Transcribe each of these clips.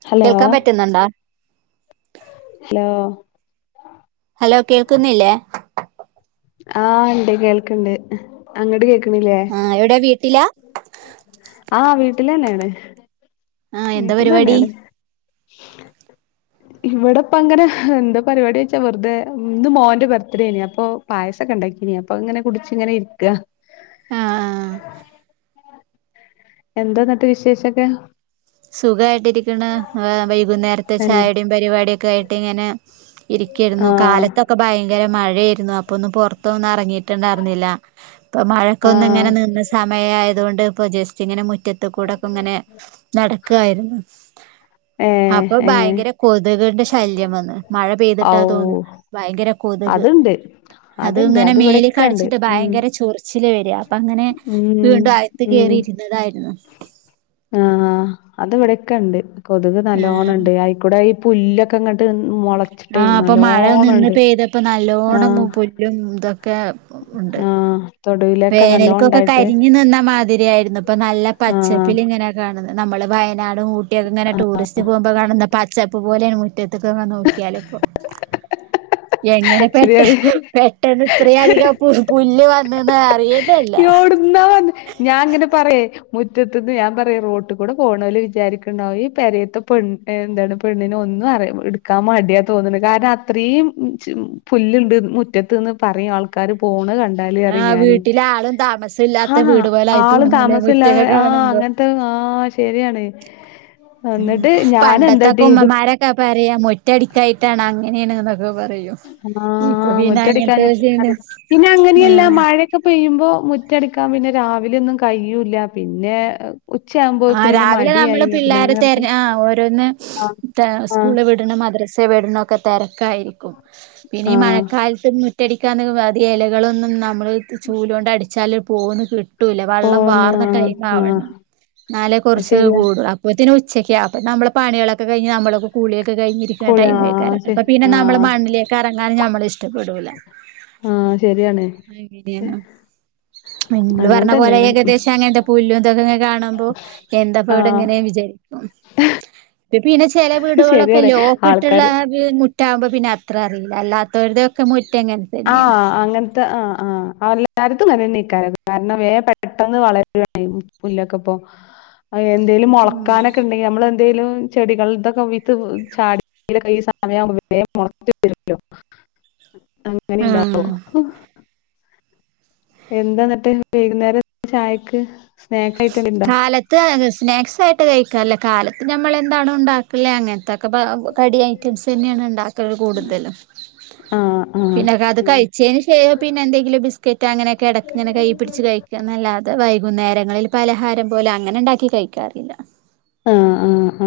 ആഹ് കേൾക്കാൻ പറ്റുന്നുണ്ടോ hello hello കേൾക്കുന്നില്ലേ ആഹ് ഇണ്ട് കേൾക്ണ്ട് അങ്ങട്ട് കേക്ക്ണില്ലേ ആഹ് എവിടെ വീട്ടിലാ ആഹ് വീട്ട്ല് അനെന്ന് ആ എന്താ വീട്ട് ല് പരിപാടി എന്നെണ് ഇവിടെപ്പ അങ്ങനെ എന്താ പരിപാടി വെച്ചാ വെറുതെ ഇന്ന് മോന്റെ ബർത്ത്ഡേ ഏനി അപ്പൊ പായസൊക്കെണ്ടാക്കിനി അപ്പൊ ഇങ്ങനെ കുടിച്ച് ഇങ്ങനെ ഇരിക്കാ ആഹ് ആഹ് എന്താ എന്നിട്ട് വിശേഷൊക്കെ സുഖമായിട്ടിരിക്ണ് വൈകുന്നേരത്തെ ആഹ് ചായടയും പരിപാടിയൊക്കെ ആയിടിങ്ങനെ ഇരിക്കെയിരുന്നു കാലത്തൊക്കെ ഭയങ്കര മഴയായിരുന്നു ഇപ്പൊന്നും പുറത്തൊന്നും ഇറങ്ങിയിട്ടുണ്ടായിരുന്നില്ല ഇപ്പൊ മഴക്കൊന്ന് ഇങ്ങനെ ആഹ് നിന്ന സമയായതുകൊണ്ട് ഇപ്പൊ ജസ്റ്റ് ഇങ്ങനെ മുറ്റത്ത് ക്കു കൂടെക്കെ ഇങ്ങനെ നടക്കായിരുന്നു ഏഹ് അപ്പൊ ഏഹ് ഭയങ്കര കൊതുകിന്റെ ശല്യം വന്ന് മഴ ഔ പെയ്തിട്ടാ തോന്നുന്നത് ഭയങ്കര കൊതുക് അത്ണ്ട് അത് അത്ണ്ട് ഇങ്ങനെ മേൽ ഇവിടെക്കെണ്ട് കടിച്ചിട്ട് ഉം ഭയങ്കര ചൊറിച്ചില് വരാ അപ്പ അങ്ങനെ ഉം വീണ്ടും അഴത്ത് ഉം കേറിയിരുന്നതായിരുന്നു ആഹ് അത് ഇവിടെക്കെ ഇണ്ട് കൊതുക് നല്ലോണം ആഹ് ഇണ്ട് ആയിക്കൂടെ ഈ പുല്ലൊ പുല്ലൊക്കെ ക്കങ്ങോട്ട് മുളച്ചിട്ടേ ആഹ് അപ്പൊ മഴ നല്ലോണം ഇണ്ട് ആഹ് എന്തെക്കെ ആഹ് തൊടുവിലൊക്കെ നല്ലോണം വേനൽക്കൊക്കെ ഇണ്ടായിട്ട് കരിഞ്ഞു നിന്ന മാതിരി ആയിരുന്നു ഇപ്പൊ നല്ല ആഹ് പച്ചപ്പില് ഇങ്ങനെ കാണുന്നത് നമ്മള് വയന നാടും ഊയൊക്കെ ഇങ്ങന ടൂറിസ്റ്റ് പോകുമ്പോൾ കാണുന്ന പച്ചപ്പ് പോലെയാണ് മുറ്റത് മുറ്റത്ക്ക് നോക്കിയാൽ ഇപ്പൊ എങ്ങനെ പെട്ട ശരിയാണ് പെട്ടെന്ന് ഇത്ര അധികം പുല്ല് വന്ന് അറിയെന്നല്ല [unintelligible] ഞാൻ ഇങ്ങനെ പറയെ മുറ്റന്ന് ഞാൻ പറയെ റോട്ട് കൂടെ പോണോല് വിചാരിക്കണ്ടാവ ഈ പരയത്തെ പെ എന്താണ് പെണ്ണിന് ഒന്നും അറിയ എടുക്കാൻ മടിയാ തോന്നുന്നത് കാരണം അത്ര യീം പുല്ല്ണ്ട് മുറ്റത്ത്ന്ന് പറയും ആൾക്ക ര് പോണെകണ്ടാല് ന്അറി ആഹ് ഞാനെ വീട്ടില് ആളും താമസം ഇല്ലാത്ത ആഹ് വീട് പോലായി ആള് തോന്നൂലേ മുറ്റൊക്കെ താമസല്ലാതെ കാണുമ്പോ ത്ത് ആഹ് ശരിയാണ് എന്നിട്ട് ഞാൻ എന്താട്ടി ഇത് ക്ക പറയാം മൊറ്റടിക്കായിട്ടാണ് അങ്ങനെ ന്ന് ന്നൊക്കെ പറയും ഇപ്പൊ ആഹ് പിന്നെ അങ്ങനത്തെ മുറ്റടിക്കഞ്ഞിട്ട് പിന്നെ അങ്ങനെയല്ല ആഹ് മഴ മയഒക്കെ പെയ്യുമ്പോ മുറ്റടക്കാൻ പിന്നെ രാവിലെന്നും കഴൂല്ല പിന്നെ ഉച്ചയാകുമ്പോഴേക്ക് ആഹ് പിന്നെ രാവിലെ മടിയായി നമ്മള് പിന്നെ പിള്ളേരെ അങ്ങനെ തര കിടക്കും ആഹ് ഓരോന്ന് ആഹ് ആഹ് സ്കൂള വിടണ മദ്രസ് ടുന്ന ഒക്കെ തിരക്കായിരിക്കും പിന്നെ ഈ ആഹ് മഴക്കാലത്ത് മാറ്റടിക്കാന് അതി ഇലകളൊന്നും നമ്മൾ ചൂലൊണ്ട് അടിച്ചാൽ പോന്ന് കിട്ടു കിട്ടൂല്ല വെള്ളം പോന്ന് വാർന്ന ആഹ് ടൈം ആഹ് ആവണം നാലേ അത് കുറച്ച് ശരിയാ കൂടും അപ്പത്തിന്നും ഉച്ചക്കെ അപ്പ നമ്മളെ പണികളൊക്കെ കയിഞ്ഞ് നമ്മളൊക്കെ കളിയൊക്കെ കഴിഞ്ഞി കുളി ടൈമ് ആഹ് ഏക്കാരം ശ അപ്പ പ്പി ന്നെ നമ്മള് ആഹ് മണ്ണിലൊക്കെ ഇറങ്ങാൻ നമ്മള് ഇഷ്ടപ്പെടൂല ആഹ് ശരിയാണ് [unintelligible] നിങ്ങൾ അങ്ങനെ പറഞ്ഞ പോലെ തന്നെയാണ് ഉം. ഏകദേശം അങ്ങനെന്താ പുല്ലുംന്തൊക്കെങ്ങെ കാണുമ്പോ എന്താപ്പ ഇവിടെ ഇങ്ങനെ ആഹ് വിചാരിക്കും പിന്നെ ചെല വീടുകളൊക്കെ ശരിയാണ് ലോക്ക്‌ ഇട്ടുള്ള ആൾക്കാര് മു റ്റാവുമ്പോ പിന്നെ അത്ര അറിയില്ല അല്ലാത്തവരുടതൊക്കെ മുറ്റ എങ്ങനെ ആഹ് അങ്ങനെ ആഹ് ആഹ് എല്ലായിടത്തും അങ്ങനെക്കാ കാരണം വേ പെട്ടെന്ന് വളരുവാ ചെയ്യുന്നേ പുല്ലൊക്കെ ഇപ്പോ എന്തെങ്കലും മൊളക്കാനൊക്കെ ഉണ്ടെങ്കിൽ നമ്മള് എന്തേലും ചെടികൾ ഇതൊക്കെ വിത്ത് ചാടിക്കെ ഈ സമയംആകുമ്പോ വേഗം മൊളച്ചു വരുല്ലോ അങ്ങനെ ഇണ്ടാവോ ആഹ് എന്താ എന്നിട്ടേ വൈകുന്നേരം ചായക്ക് സ്നാക്സ് യിട്ട് എന്താ ഉണ്ടോ അത് സ്നാക്സ് ആയിട്ട് കഴിക്കാല്ലേ കാലത്ത് നമ്മൾെന്താണ ഉണ്ടാക്കില്ല് അങ്ങനത്തൊക്കെ കടി ഐറ്റംസ് തന്നെയാണ് ഉണ്ടാക്കൽ കൂടുതലും ആഹ് ആഹ് പിന്നെ അത് കഴിച്ചതിന് ശേഷം പിന്നെ എന്തെങ്കിലും ബിസ്ക്കറ്റ് അങ്ങനെയൊക്കെ എടക്ക് ഇങ്ങെ കയി പിടിച്ച് കഴിക്കും ക്കുംന്നല്ലാതെ വൈകുന്നേരങ്ങളിൽ പലഹാരം പോലെ അങ്ങനെ ഉണ്ടാക്കി കഴിക്കാറില്ല ആഹ് ആഹ്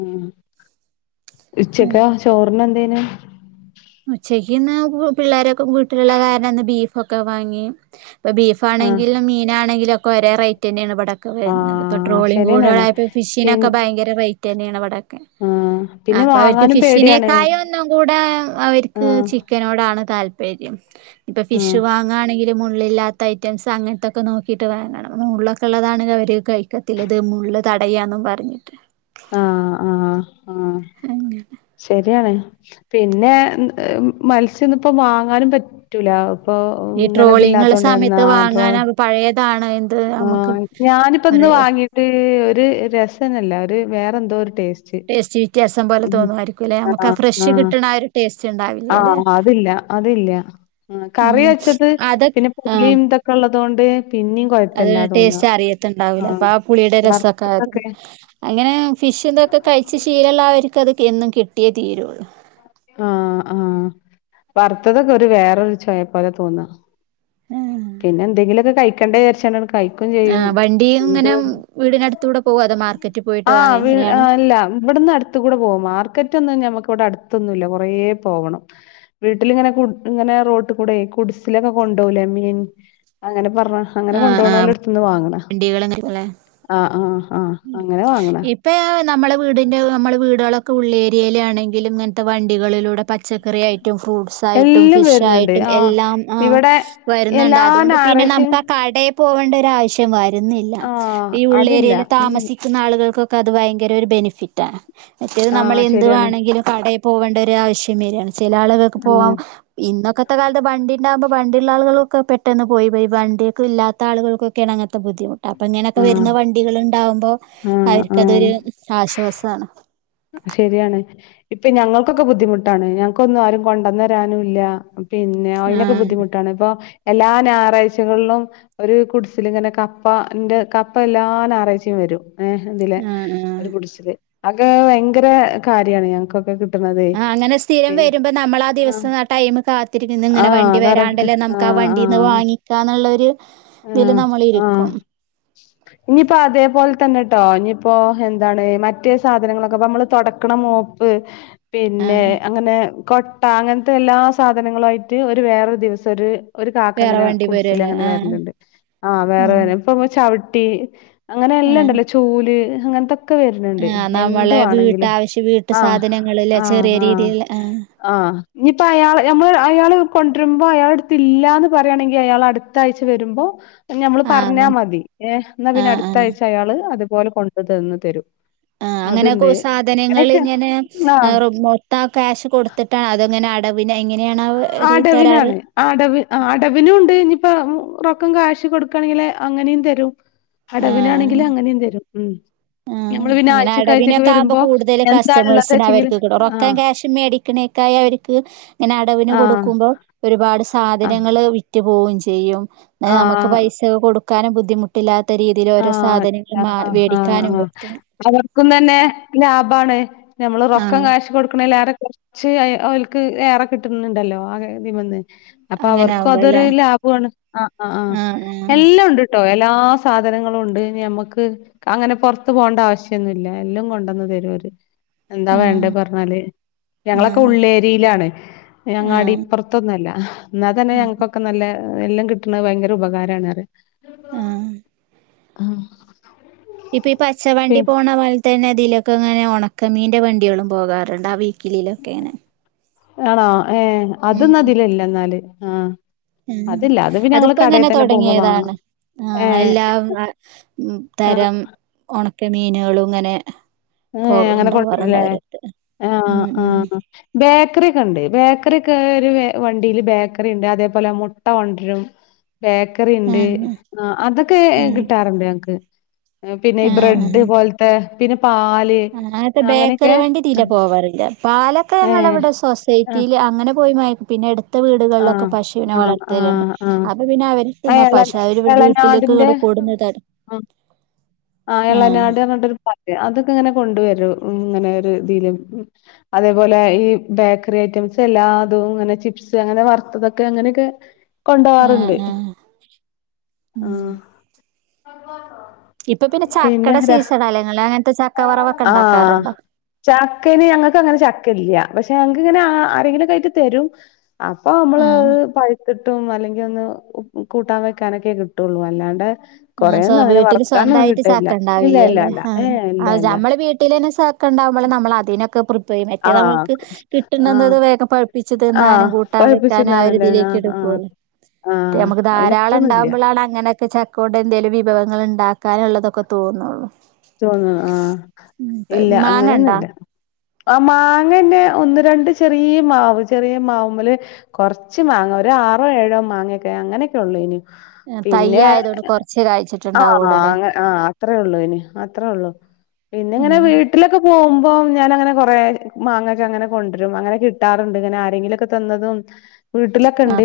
ആഹ് ഉച്ചക്കാ ചോർന് എന്തേനു? ഉച്ചക്ക് ഇന്ന് പിള്ളേരൊക്കെ വീട്ടിലുള്ള കാരണംന്ന് ബീഫൊക്കെ വാങ്ങി ഇപ്പോൾ ആഹ് ബീഫാണെങ്കിലും മീനാണെങ്കിലും ഒക്കെ ഒരേ റേറ്റ് തന്നെയാണ് ഇവിടക്ക് വരുന്നത് ഇപ്പോ ആഹ് ട്രോളിങ്ങ്കൂടെ ശരിയന്നെയാണ് ആയപ്പോൾ പി ഫിഷിനൊക്കെ ഭയങ്കര റേറ്റ് തന്നെയാണ് ഇവിടൊക്കെ ആഹ് പിന്നെ അപ്പൊ അവർക്ക് വാങ്ങാനും പേടിയാണ് ഫിഷിനേക്കായ ഒന്നും കൂടെ അവർക്ക് ആഹ് ചിക്കനോടാണ് താല്പര്യം ഇപ്പം ഫിഷ് ആഹ് വാങ്ങ ങ്ങാണെങ്കിൽ മുള്ളില്ലാത്ത ഐറ്റംസ് അങ്ങനത്തെയക്കെ നോക്കിട്ട് വാങ്ങണം മുള്ളക്കെള്ളതണെങ്കിൽ അവർ കഴിക്ക് ക്കത്തില്ല ഇത് മുള്ള് തടയാന്നും പറഞ്ഞിട്ട് ആഹ് ആഹ് ആഹ് അങ്ങനെ ശരിയാണ് പിന്നെ മത്സ്യമൊന്നും ഇപ്പം വാങ്ങാനും പറ്റൂല അപ്പൊ ഈ ട്രോളിങ്ങുള്ള സമയത്ത് ഇങ്ങനതില്ലാത്തോണ്ടന്നാ ട്രോൾ വാങ്ങാന പഴയതാണ് നമുക്ക് ആഹ് ഞാനിപ്പ ഇന്ന് പറയ വാങ്ങീട്ട് ഒരു രസന്നില്ല ഒരു വേറെ എന്തോ ഒരു ടേസ്റ്റ് ടേസ്റ്റ് വ്യത്യാസം പോലെ ഉം തോന്നുമായരിക്കും അല്ലെ നമുക്ക് ആ ആഹ് ഫ്രഷ് ആഹ് കിട്ടണ ആ ഒരു ടേസ്റ്റ് ഉണ്ടാവില്യ അല്ലെ ആഹ് അതില്ല അതില്ല ഉം കറി വെച്ചത് അതൊ പിന്നെ ആഹ് പുളിയും ഇതൊക്കെ ഉള്ളത് കൊണ്ട് പിന്നെം കൊഴപ്പ അത് ടേസ്റ്റ് അറിയത്തുണ്ടാവില്ല അപ്പൊ ആ പുളിയുടെ രസൊക്കെ അ വറുത്തതൊക്കെ അങ്ങനെ ഫിഷ് ഇതക്കെ കഴിച്ച ശീലമുള്ള അവർക്ക് അത് എന്നും കിട്ടിയേ തീരുള്ളൂ ആഹ് ആഹ് വറുത്തതൊക്കെ ഒരു വേറെരു ചൊയ പോലെ തോന്നാ പിന്നെ എന്തെങ്കിലൊക്കെ കഴിക്കണ്ടെ വിചാരിച്ചാണ് കഴി ഴിക്കും ചെയ്യും ആഹ് വണ്ടി ഇങ്ങനെ എന്തുവാണ് വീടിനടുത്തൂടെ പോവോ അതോ മാർക്കറ്റിൽ പോയിട്ട് ആഹ് വാങ്ങോ വീ എങ്ങനെയാണ് ആല്ല ഇവിടു ത്തു കൂടെ പോകും മാർക്കറ്റ് ഒന്നും ഞമ്മക്ക് ഇവിടെ അടുത്തൊന്നുമില്ല കുറേ പോകണം വീട്ടിലിങ്ങനെ ഇങ്ങനെ റോട്ട് കൂടെ കുടിസിലൊക്കെ കൊണ്ടപോകലേ മീൻ അങ്ങനെ പറഞ്ഞ് അങ്ങനെ ആഹ് കൊണ്ടപോണല്ലോ ആഹ് അടുത്തുന്ന് വാങ്ങണം വണ്ടികള് ആഹ് ആഹ് ആഹ് ഉം അങ്ങനെ വാങ്ങണ ഇപ്പ നമ്മളുടെ വീടിന്റെ നമ്മുടെ വീടുകളൊക്കെ ഉള്ളേരിയില് ആണെങ്കിലും ഇങ്ങനത്തെ വണ്ടികളിലൂടെ പ പച്ചക്കറി ആയിട്ടും ഫ്രൂട്ട്സ് ആയിട്ടും എല്ലാം ഫിഷ് വരുന്നുണ്ട് ആയിട്ടും ആഹ് എല്ലാം ആ ഇവിടെ വരുന്നുണ്ട് എല്ലാ അതുകൊണ്ട് പിന്നെ ഞായറാഴ്ചയും നമുക്ക് ആ കടെ പോകേണ്ട ഒര് ആവശ്യം വരുന്നില്ല ആഹ് ഈ അതില്ല ഉള്ളേരിയയില് ഉം താമസി ക്കുന്ന ആളുകൾക്കൊക്കെ അത് ഭയങ്കര ഒരു ബെനിഫിറ്റാണ് മറ്റേത് നമ്മൾ ആഹ് എന്തു ശരിയാണ് വേണമെങ്കിലും കടയിൽ പോകേണ്ട ഒരു ആവശ്യം വരിയാണ് ചെല ആളുകൾക്ക് പോവാൻ ആഹ് ഇന്നൊക്കത്തെ കാലത്ത് വണ്ടി ഉണ്ടാകുമ്പോ വണ്ടിയൂള്ള ആളുകളൊക്കെ പെട്ടെന്ന് പോയിവരും വണ്ടിയൊക്കെ ഇല്ലാത്ത ആളുകൾക്കൊ ക്കെ അങ്ങനത്തെ ബുദ്ധിമുട്ട് അപ്പ ഇങ്ങനൊക്കെ ആഹ് വരുന്ന വണ്ടികളും ഉണ്ടാവുമ്പോ ആഹ് ആഹ് അവർക്ക്തൊരു ആശ്വാസമാണ് ശരിയാണ് ഇപ്പൊ ഞങ്ങൾക്കൊക്കെ ബുദ്ധിമുട്ടാണ് ഞങ്ങൾക്കൊന്നും ആരും കൊണ്ടന്നരാനുംല്ല പിന്നെ അതിനൊക്കെ ആഹ് ബുദ്ധിമുട്ടാണ് ഇപ്പൊ എല്ലാ ഞായറാഴ്ചകളിലും ഒരു കുടിസിലിങ്ങനെ കപ്പന്റെ കപ്പ എല്ലാ ഞായറാഴ്ചിം വരും ഏഹ് ഇതില് ആഹ് ഒരു ആഹ് ഗുഡ്സിൽ അക ഭയങ്കര കാര്യാണ് ഞങ്ങക്കൊക്കെ കിട്ടണതേ. ആഹ് അങ്ങനെ സ്ഥിരം പിന്നെ വരുമ്പോ നമ്മൾ ആ ആഹ് ദിവസം ആ ടൈം കാത്തിരിക്കുന്നു ഇങ്ങനെ ആഹ് വണ്ടി വരാ കറക്റ്റ് ല്ല നമുക്ക് ആ ആഹ് വണ്ടിന്ന് ആഹ് വാങ്ങിക്കാന്നുള്ളരു ഇതില് ആഹ് നമ്മൾ ആഹ് ഇരിക്കും. ഇനിയിപ്പോ അതേപോലെ തന്നെട്ടോ ഇനിയിപ്പോ എന്താണ് മറ്റേ സാധനങ്ങളൊക്കെ നമ്മള് തൊടക്കണ മോപ്പ് പിന്നെ ആഹ് അങ്ങനെ കൊട്ട അങ്ങനത്തെ എല്ലാ സാധനങ്ങളും ആയിട്ട് ഒരു വേറൊരു ദിവസം ഒരു ഒരു കാക്ക വേറെ അങ്ങനെ വണ്ടി കുടിസില് വരുവല്ലേ അങ്ങനെ ആഹ് വരലിണ്ട് ആ വേറെ ആഹ് ഇപ്പൊ ചവിട്ടി അങ്ങനെ എല്ലാം ആഹ് ഉണ്ടല്ലോ ചൂല് അങ്ങനത്തൊക്കെ വരുന്നുണ്ട് ആഹ് എ എന്തു നമ്മളെ ആണെങ്കിലും വീട്ടാവശ്യ വീട്ടു ആഹ സാധനങ്ങളില്ലേ ചെറിയ ആഹ രീതിയിൽ ആഹ് ആഹ ആഹ ഇനിയിപ്പോ അയാൾ നമ്മൾ അയാൾ കൊണ്ടുവരുമ്പോ അയാൾടെ അടുത്തില്ലാന്ന് പറയാണെങ്കിൽ അയാൾ അടുത്താഴ്ച വരുമ്പോ ഞമ്മള് ആഹ് പറഞ്ഞാൽ നം മതി ഏ എന്നാ പിന്നെ ആഹ് അടുത്ത ആഹ് ആഴ്ച അയാള് അതുപോലെ കൊണ്ട് തന്ന് തരും. ആഹ് അങ്ങനെ അതുണ്ട് സാധനങ്ങൾ അങ്ങനെയൊക്കെ ഇങ്ങനെ ആഹ് മൊത്തം ക്യാഷ് കൊടുത്തിട്ടാ അതങ്ങനെ അടവ് എങ്ങനെയാണ് അവര് തരാറ് അടവി അടവിനും ഉണ്ട് ഇനിയിപ്പം റെയക്കം കാശ് കൊടുക്കാണെങ്കില് അങ്ങനെയും തരും. ആഹ് അടവിനാണെങ്കിലും അങ്ങനേം തരും ഉം ആഹ് നമ്മള് പിന്നെ ഇങ്ങനെ ആഴ്ചക്കാഴ്ചൊക്കെ അടവിനൊക്കെ ആവുമ്പോ വരുമ്പോ കൂടുതൽ എന്താണ് ഉള്ളത് കസ്റ്റമേഴ്സിന് വെച്ചെങ്കിൽ അവർക്ക് കിട്ടും ആഹ റൊക്കം ക്യാഷ് മേടിക്കണേക്കായി അവർക്ക് ഇങ്ങനെ അടവിന് ആഹ് കൊടുക്കുമ്പോ ഒരുപാട് ആഹ് സാധനങ്ങൾ വി വിറ്റ് പോവേം ചെയ്യും നമുക്ക് ആഹ് പൈസ കൊടുക്കാനും ബുദ്ധിമുട്ട് ട്ടില്ലാത്ത രീതിൽ ഓരോ ആഹ് സാധനങ്ങൾ ആഹ് മാറി ആഹ് വേടി ആഹ് അവർക്കും തന്നെ ലാഭാണ് നമ്മള് റെക്കം ആഹ് കാശ് കൊടുക്കണേൽ ഏറേ ച്ച് അവർക്ക് ഏറെ കിട്ടുന്നുണ്ടല്ലോ ആതിമന്ന് അപ്പൊ അങ്ങനെ അവർക്കും അതൊരു ആവുമ്പോല്ലേ ലാഭാണ് ആഹ് ആഹ് ആഹ് എല്ലാം ഉണ്ട്ട്ടോ എല്ലാ സാധ സാധനങ്ങളും ഉണ്ട് നമ്മുക്ക് അങ്ങനെ പുറത്ത് പോകേണ്ട ആവശ്യോന്നുല്ല എല്ലാം കൊണ്ടുവന്ന് തരും അവര് എന്താ വേണ്ടത് ആഹ് പറഞ്ഞാല് ഞങ്ങളൊക്കെ ആഹ് ഉള്ളേ വെയിലാണ് അങ്ങാടി ആഹ് പ്പുറത്തൊന്നുല്ല എന്നാൽ തന്നെ ആഹ് ഞങ്ങക്കൊക്കെ നല്ല എല്ലാം കിട്ട്ണ ഭയങ്കര ഉപകാരാണ് ആഹ് ആഹ് ഇപ്പൊ ഈ പി പച്ചവണ്ടി പോണ പോല തന്നെ അതിലൊക്കെങ്ങെന ഉണക്കമീൻ്റെ വണ്ടികളും പോകാറുണ്ട് ആ വീക്കിലിലൊക്കെണ് ആണോ ഏഹ അതോന്നും ഉം അതിലില്ല എന്നാല് ആഹ ഉം അതിപ്പോ ഇങ്ങനെ പോകുമ്പോ വാങ്ങണം തുടങ്ങിയതാണ് ആഹ് ഏഹ് എല്ലാം ആഹ് തരം ഉണക്ക മീനുകളും ഇങ്ങനെ ഹേ, പോ അങ്ങനെ ഉണ്ടാവാറുണ്ട് കൊണ്ടരൂല്ലേ അവരടുത്ത് ആഹ ഉം ഉം ആഹ ബേക്കറി ഒക്കെ ഉണ്ട് ബേക്കറി ഒക്കെ ഒരു വണ്ടിയില് ബേക്കറി ഉണ്ട് അതേപോലെ മുട്ട കൊണ്ടരും. ബേക്ക് ബേക്കറിണ്ട് ആഹ് അതൊക്കെ ആഹ് കിട്ടാറുണ്ട് ഞങ്ങക്ക് പിന്നെ ഈ ആഹ് ബ്രെഡ് ആഹ് പോല ത്തെ പിന്നെ പാല് ബേക്കറി അങ്ങനെയൊക്കെ വണ്ടി ഇതിലെ പോവാറില്ല പാലൊക്കെ ഏഹ് ഞങ്ങളവിടെ സൊസൈറ്റി ആഹ് റ്റി അങ്ങനെ പോയി മേ പിന്നെ എട് അടുത്ത വീടുകളിലൊക്കെ ആഹ് പശുവിനെ ആഹ് വളർത്തലുണ്ട് ആഹ് ആഹ് അപ്പൊ പിന്നെ അവർക്ക് ആ എള പശ [unintelligible] വീട്ടിലേക്ക് എളനാടിന്റെ ഇങ്ങട്ട് കെട്ന്ന് തരും ആ ആഹ് എളനാട് എന്നട്ടൊരു പാലില്ലേ അതൊക്കെ ഇങ്ങനെ കൊണ്ട് വരും ഇങ്ങനെ ഒരു ഇതീല് അതേപോലെ ഈ ബേക്കറി ഐറ്റംസ് എല്ലാ അതും ഇങ്ങനെ ചിപ്സ് അങ്ങനെ വറുത്തതൊക്കെ അങ്ങനെയൊക്കെ ആഹ് കൊണ്ടൊവാറുണ്ട് ആഹ് ഉം ആഹ് ഇപ്പൊ പിന്നെ ചക്കടെ സീസണല്ലേ നിങ്ങള് അങ്ങനത്തെ ചക്ക വറവൊക്കെ ആഹ് ഉണ്ടാക്കാറുണ്ടോ? ചക്കന് ഞങ്ങൾക്ക് അങ്ങനെ ചക്ക ഇല്ല പക്ഷെ ഞങ്ങക്ക് ഇങ്ങനെ ആരെങ്കിലുക്കെ ആയിട്ട് തരും. അപ്പൊ നമ്മള് ആഹ് അഹ് പഴു കിട്ടും അല്ലെങ്കിൽ ഒന്ന് കൂട്ടാൻ വെക്കാനൊക്കെ കിട്ടൊള്ളൂ അല്ലാണ്ട് ആഹ് കൊറേയൊന്നും അങ്ങനെ വീട്ടിൽ വറക്കാനൊന്നും സ്വന്തായിട്ട് കിട്ടലില്ല ചക്ക ഇല്ല ഇല്ല ഇണ്ടാവില്ലാല്ലേ ഇല്ല ഏഹ് ഇല്ല ആഹ് ഇല്ല നമ്മള് വീട്ടിൽ തന്നെ ചക്ക ഇണ്ടാവുമ്പോ നമ്മളതിനൊക്കെ പ്രി യം മറ്റേ ആഹ് നമ്മക്ക് ആഹ് കിട്ടണത് വേഗം പഴുപ്പിച്ച് ആഹ് തിന്നാനും കൂട്ടാൻ വെക്കാനും ആ പഴിപ്പിച്ചിന്നാനല്ലേ ആഹ് ഒരുതിലേക്ക് ആഹ് പൊരും മറ്റേ ആഹ് നമക്ക് ധാരാളം അവനത്തൊന്നുല്ല ഇണ്ടാവുമ്പളാണ് അങ്ങനെ ചക്കൊണ്ട് എന്തേലും വിഭവങ്ങൾ ഇണ്ടാക്കാനൊള്ളതൊക്കെ തോന്നോള്ളൂ തോന്നു ആഹ് ഇല്ല മാങ്ങ ഇണ്ടാ അങ്ങനെയൊന്നൂല്ല ആഹ് മാങ്ങന്നെ ഒന്ന് രണ്ട് ചെറിയ മാവ് ചെറിയ മാവ്മ്മല് കൊറച്ച് മാങ്ങ ഒരു ആറോ ഏഴോ മാങ്ങേയൊക്കെ അങ്ങനെയൊക്കെ ഒള്ളേ നി തയ്യ് പിന്നെ ആയതുകൊണ്ട് കൊറച്ചേ ആഹ് കായ്ച്ചിട്ടുണ്ടാവുള്ളൂ അല്ലേ മാങ്ങ ആഹ് അത്രേ ഒള്ളേനി അത്രേ ഒള്ളൂ പിന്നെ ഇങ്ങനെ ഉം വീ വീട്ടിലൊക്കെ പോവുമ്പം ഞാനങ്ങനെ കൊറേ മാങ്ങേക്ക അങ്ങനെ കൊണ്ടരും അങ്ങനെ കിട്ടാറുണ്ട് ഇങ്ങനെ ആരേങ്കിലൊക്കെ തന്നതും വീട്ടിലൊക്കെ ഇണ്ട്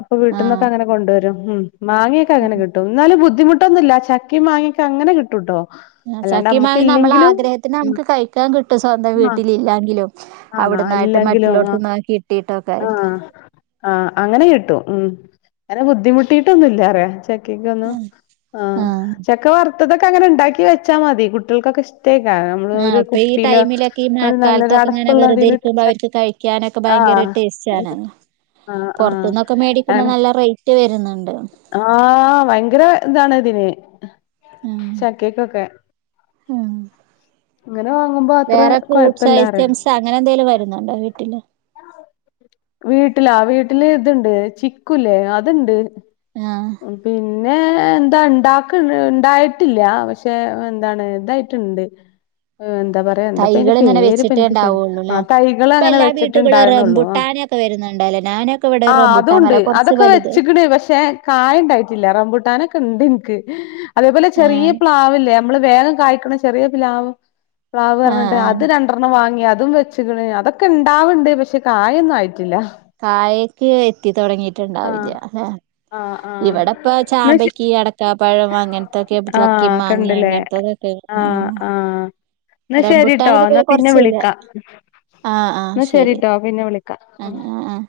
അപ്പൊ വീട്ടിന്നൊക്കെ ആഹ് അങ്ങനെ കൊണ്ടോരും ഉം മാങ്ങയൊക്കെ അങ്ങനെ കിട്ടും ന്നാലും ബുദ്ധിമുട്ടൊന്നുല്ല ചക്കേം മാങ്ങയൊക്കെ അങ്ങനെ കിട്ടൂട്ടോ അല്ലാണ്ട് ചക്കേം നമ്മക്ക് മാങ്ങേ നമ്മള് ഇല്ലെങ്കിലും ആഗ്രഹത്തിന് നമുക്ക് കഴിക്കാൻ കിട്ടും സ്വന്തം ആ വീട്ടില് ഇല്ലാങ്കിലും ആ അവിടന്നായിട്ടും ഇല്ലെങ്കിലും മറ്റുള്ളോടുത്തുന്ന കിട്ടീട്ടൊക്കെ ആഹ് അങ്ങനെ കിട്ടും ഉം അങ്ങനെ ബുദ്ധിമുട്ടിട്ടൊന്നുല്ലറിയ [unintelligible] ആഹ് ചക്ക വറുത്തതൊക്കെ അങ്ങനെ ഇ ണ്ടാക്കി വെച്ചാ മതി കുട്ടികൾക്കൊക്കെ ഇഷ് ട്ടേക്കരം നമ്മള് ആഹ് ഒരു അപ്പൊ ഈ കുപ്പിയിലോ ടൈമിലൊക്കെ ഈ നല്ലൊരു മഴക്കാലത്തൊക്കെ ഇങ്ങനെ വെറുതെ ഇരിക്കുമ്പോ അടപ്പുള്ളതിലിട്ടച അവർക്ക് കഴിക്കാനൊക്കെ ഭയങ്കര ടേസ്റ്റ് ആണ് ആഹ് ആഹ് പൊറത്തുന്ന് ഒക്കെ മേടിക്കുമ്പോ അങ്ങനെ നല്ല റേറ്റ് വരുന്നുണ്ട് ആഹ് ഭയങ്കര ഇതാണ് ഇതിന് ഉം ചക്കെ ക്കൊക്കെ ഉം ഇങ്ങനെ വാങ്ങുമ്പോ അത്ര വേറെ ഫ്രൂട്ട്സ് കൊഴപ്പല്ലാറിയാ ഐറ്റംസ് അങ്ങനെ എന്തേലും വരുന്നുണ്ടോ വീട്ടില് വീട്ടിലൊ വീട്ടില് ഇത്ണ്ട് ചിക്കുല്ലേ അത്ണ്ട് ആഹ് പിന്നെ എന്താ ഇണ്ടാക്ക്ണ്ട് ഇണ്ടായിട്ടില്ല പക്ഷെ എന്താണ് ഇതായിട്ട്ണ്ട് എന്താ പറയാ എന്താപ്പയിന്റെ തൈകൾ ഇങ്ങനെ പേര് ഇപ്പ വെച്ചിട്ടേ ഇന്ക്ക് ശരിക്ക് ഉണ്ടാവുള്ളൂല്ലേ ആഹ് തൈകളങ്ങനെ വെച്ചിട്ട് ഇണ്ടാവ്ണൊള്ളു ഒക്കെ വരുന്നുണ്ടല്ലേ ഞാന് ആഹ് അതൂണ്ട് അതൊക്കെ വെച്ച്ക്ക്ണ് പക്ഷെ കായ് ഇണ്ടായിട്ടില്ല റംബൂട്ടാനൊക്കെ ഉണ്ട് ഇന്ക്ക് അതേപോലെ ചെറിയ ആഹ് പ്ലാവ്ല്ല്ലേ നമ്മള് വേഗം കായ്ക്ക്ണ ചെറിയ പ്ലാവ് പ്ലാവ് ആഹ് പറഞ്ഞ്ട്ട് ആഹ് അത് രണ്ടർണ്ണം വാങ്ങി അതും വെച്ച്ക്ക്ണ് അതൊക്കെ ഇണ്ടാവ്ണ്ട് പക്ഷെ കായൊന്നും ആയി ട്ടില്ല കായക്ക് ആഹ് എത്തിത്തൊടങ്ങിട്ട്ണ്ടാവില്ല ലേ ആഹ് ആഹ് ഇവിടപ്പ ന്നാ ശെ ചാമ്പയ്ക്കെ അട ടക്കപഴം അങ്ങനത്തൊക്കെ ആഹ് ചക്കീം മാങ്ങേ ഒക്കെണ്ട്ല്ലേ അങ്ങനത്തതൊക്കെ ആഹ് ആഹ് എന്നാ റംബുട്ടാൻ ശരിട്ടോ എന്നാ ഇതുപോലെ പിന്നെ കൊറച്ചില്ല വിളിക്ക ആഹ് ആഹ് ന്ന ശരി ശരിട്ടോ പിന്നെ വിളിക്ക ആഹ് ആഹ് ആഹ്